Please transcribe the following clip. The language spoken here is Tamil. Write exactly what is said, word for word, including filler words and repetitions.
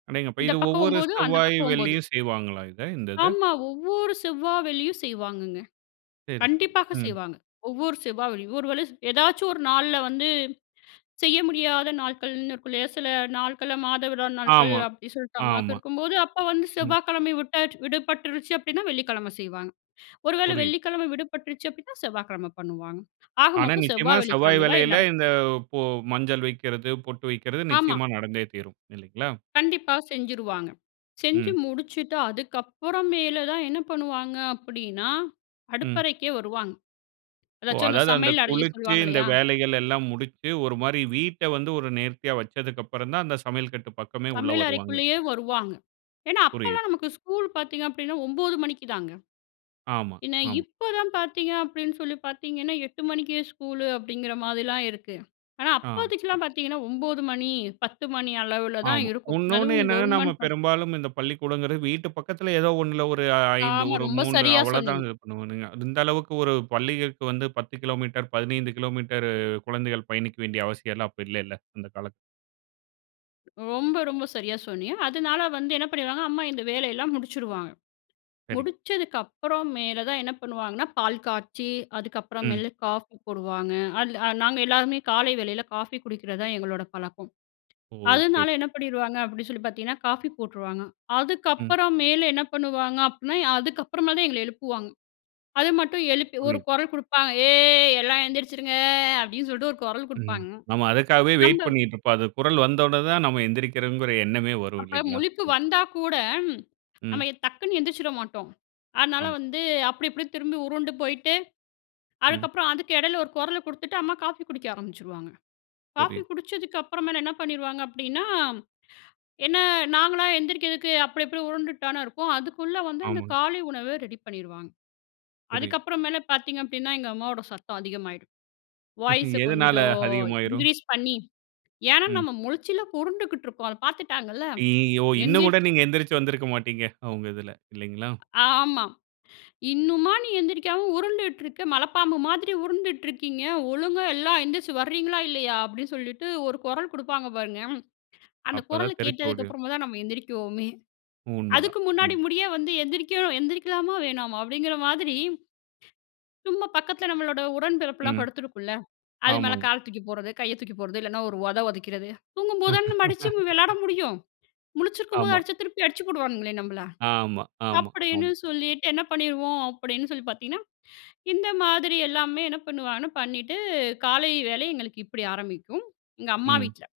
அடேங்கப்பா! இந்த இது பக்கம் ஒவ்வொரு ஒம்போது அந்த செவ்வாய், பக்கம் ஒம்போது. வெள்ளியும் செய்வாங்களா, இத இந்த இத? ஆமா. ஒவ்வொரு செவ்வா வெள்ளியும் செய்வாங்கங்க. சரி, சரி. கண்டிப்பாக ம். செய்வாங்க. ஒவ்வொரு செவ்வா வெள்ளியும் ஒரு வேளை ஏதாச்சும் ஒரு நாள்ல வந்து செய்ய முடியாத நாட்கள்ன்னு இருக்குல்லயா, சில நாட்கள் மாத விடாய் நாட்கள் ஆமா, அப்டின்னு சொல்லிட்டு அம்மாவுக்கு ஆமா. இருக்கும்போது, அப்போ வந்து ம். செவ்வாய்கிழமை விட்டா விடுபட்டுருச்சு. அப்டின்னா வெள்ளிக்கிழமை செய்வாங்க. ஒரு வேளை புரியுது. வெள்ளிக்கிழமை விடுபட்டுருச்சு அப்டின்னா செவ்வாய்க்கிழம பண்ணுவாங்க. ஆக ஆனா, மொத்தம் நிச்சயமா செவ்வாய் செவ்வாய் வெள்ளிக்கிழமையில இது வெள்ளியில நடக்கும். இந்த பொ மஞ்சள் வெக்கிறது பொட்டு வெக்கிறது ஆமா. நிச்சயமா நடந்தே தீரும். இல்லைங்களா? கண்டிப்பா செஞ்சுருவாங்க. செஞ்சு ம். முடிச்சுட்டு அதுக்கப்புறம் மேல தான் என்ன பண்ணுவாங்க, அப்டின்னா, ம். அடுப்பறைக்கே வருவாங்க. ஓ! எதாச்சும் அந்த அதாவது அந்த சமையல் அறைய குளிச்சு சொல்லுவாங்க இந்த இல்லையா? வேலைகள் எல்லாம் முடிச்சு. ஒரு மாரி வீட்டை வந்து ஒரு நேர்த்தியா வச்சதுக்கு அப்புறம் தான் அந்த சமையல் கட்டு பக்கமே உள்ளே சமையல் வருவாங்க. அறைக்குள்ளேயே வருவாங்க. ஏன்னா புரியுது. அப்பலாம் நமக்கு ஸ்கூல் பார்த்தீங்க அப்படின்னா ஒம்போது மணிக்குதாங்க. ஆமா, என்ன ஆமா. இப்போ தான் பார்த்தீங்க அப்படின்னு சொல்லி பார்த்தீங்கன்னா, எட்டு மணிக்கே ஸ்கூல் அப்படிங்கிற மாதிரிலாம் இருக்கு. ஆனா, ஆ. அப்போதைக்குலாம் பார்த்தீங்கன்னா ஒம்போது மணி பத்து மணி அளவுல தான் ஆமா. இருக்கும். இன்னொன்னு அதுவும் என்னன்னா நம்ம கவர்மெண்ட் பாத் பெரும்பாலும் இந்த பள்ளிக்கூடங்கிறது வீட்டு பக்கத்தில ஏதோ ஒண்ணுல ஒரு ஐந்து ஆமா. ஒரு ரொம்ப மூன்று சரியா அவ்ளோதான் சொன்னீங்க. இது பண்ணுவாங்க. இந்த அளவுக்கு ஒரு பள்ளிகளுக்கு வந்து பத்து கிலோமீட்டர், பதினைந்து கிலோமீட்டர் குழந்தைகள் பயணிக்க வேண்டிய அவசியம் எல்லாம் அப்போ இல்லைல்ல அந்த காலத்துல. ரொம்ப, ரொம்ப சரியா சொன்னீங்க. அதனால வந்து என்ன பண்ணிடுவாங்க, அம்மா இந்த வேலையெல்லாம் முடிச்சிருவாங்க. சரிங்க. முடிச்சதுக்கு அப்புறம் மேல தான் என்ன பண்ணுவாங்கன்னா, பால் காய்ச்சி அதுக்கப்புறம் ம். மேல காஃபி போடுவாங்க. அதுல நாங்க எல்லாருமே காலை வேளையில காஃபி குடிக்கிறதுதான் எங்களோட பழக்கம். ஓ! சரி. அதனால என்ன பண்ணிருவாங்க, அப்படின்னு சொல்லி பார்த்தீங்கன்னா காஃபி போட்ருவாங்க. ம். அதுக்கப்புறம் மேல என்ன பண்ணுவாங்க அப்டினா, அதுக்கப்புறமேல் தான் எங்கள எழுப்புவாங்க. அது மட்டும் எழுப்பி ஒரு புரியுது. கொரல் குடுப்பாங்க "ஏய் எல்லாம் எந்திரிச்சிருங்க!" அப்டின்னு சொல்லிட்டு ஒரு கொரல் ம். குடுப்பாங்க நம்ம அதுக்காகவே வெயிட் நம்ம பண்ணிட்டு இருப்போம். அது குரல் வந்தோனதான் நம்ம எந்திரிக்கிறோம்ங்கிற எண்ணமே வரும் அப்ப இல்லைங்களா? முழிப்பு ம். வந்தா கூட ம். நம்ம எ டக்குனு எந்திரிச்சிட மாட்டோம். அதனால ஆமா. வந்து அப்டி இப்டின்னு திரும்பி உருண்டு போயிட்டு ம். அதுக்கப்புறம் அதுக்கு எடையில ஒரு கொரல குடுத்துட்டு அம்மா காஃபி குடிக்க ஆரம்பிச்சுருவாங்க. காஃபி புரியுது. குடிச்சதுக்கு அப்புறமேல என்ன பண்ணிருவாங்க அப்படின்னா, என்ன நாங்களா எந்திரிக்கிறதுக்கு அப்டி இப்டி உருண்டுட்டு தானே இருப்போம். அதுக்குள்ளே வந்து அந்த ஆமாங்க. காலை உணவ ரெடி பண்ணிருவாங்க. புரியுது. அதுக்கப்புறம் மேல பார்த்தீங்க அப்டின்னா, எங்க அம்மாவோட சத்தம் அதிகமாயிரும் வாய்ஸ எதனால கொஞ்சம் அதிகமாயிரும்? இன்கிரீஸ் பண்ணி, ஏன்னா, ம். நம்ம முழிச்சில பொரண்டுகிட்டு இருக்கோம். அதபார்த்துட்டாங்கல்ல. ஐயயோ! இன்னும் கூட எந்திரிச்சு நீங்க எந்திரிச்சு வந்திருக்க மாட்டீங்க. அவங்க இதுல இல்லைங்களா? ஆமா. "இன்னுமா நீ எந்திரிக்காம உருண்டுட்டு இருக்க? மலப்பாம்பு மாதிரி உருண்டுட்டு இருக்கீங்க. ஒழுங்கா எல்லாம் எந்திரிச்சி வர்றீங்களா, இல்லையா?" அப்டின்னு சொல்லிட்டு ஒரு கொரல் குடுப்பாங்க பாருங்க, அந்த அப்போ கொரல் தான் தெரிச்சு கேட்டதுக்கு ஓடிடும். அப்புறமாதான் நம்ம எழுந்திரிக்கவோமே! உண்மதான், அதுக்கு முன்னாடி ம். முடிய வந்து "எந்திரிக்கணும் எந்திரிக்கலாமா, வேணாமா?" அப்டிங்கிற மாதிரி சும்மா பக்கத்ல நம்மளோட உடன் பெறப்புலாம் ம். படுத்திருக்கும்ல. அது மேல ஆமாங்க. கால தூக்கி போட்றது கைய தூக்கி போட்றது. இல்லனா ஒரு ஒத ஒதைக்கிறது. தூங்கும்போது தான் நம்ம அடிச்சு நம்ம வெளையாட முடியும். முழிச்சிருக்கும்போது ஆமா. அடிச்சா திருப்பி அடிச்சி போடுவானுங்களே நம்மள. ஆமா, ஆமா, அப்டின்னு ஆமா. சொல்லிட்டு என்ன பண்ணிருவோம், அப்டின்னு சொல்லி பார்த்தீங்கன்னா, இந்த மாதிரி எல்லாமே என்ன பண்ணுவாங்கன்னா பண்ணிட்டு காலை வேளை எங்களுக்கு இப்டி ஆரம்பிக்கும். எங்க அம்மா ம். வீட்ல.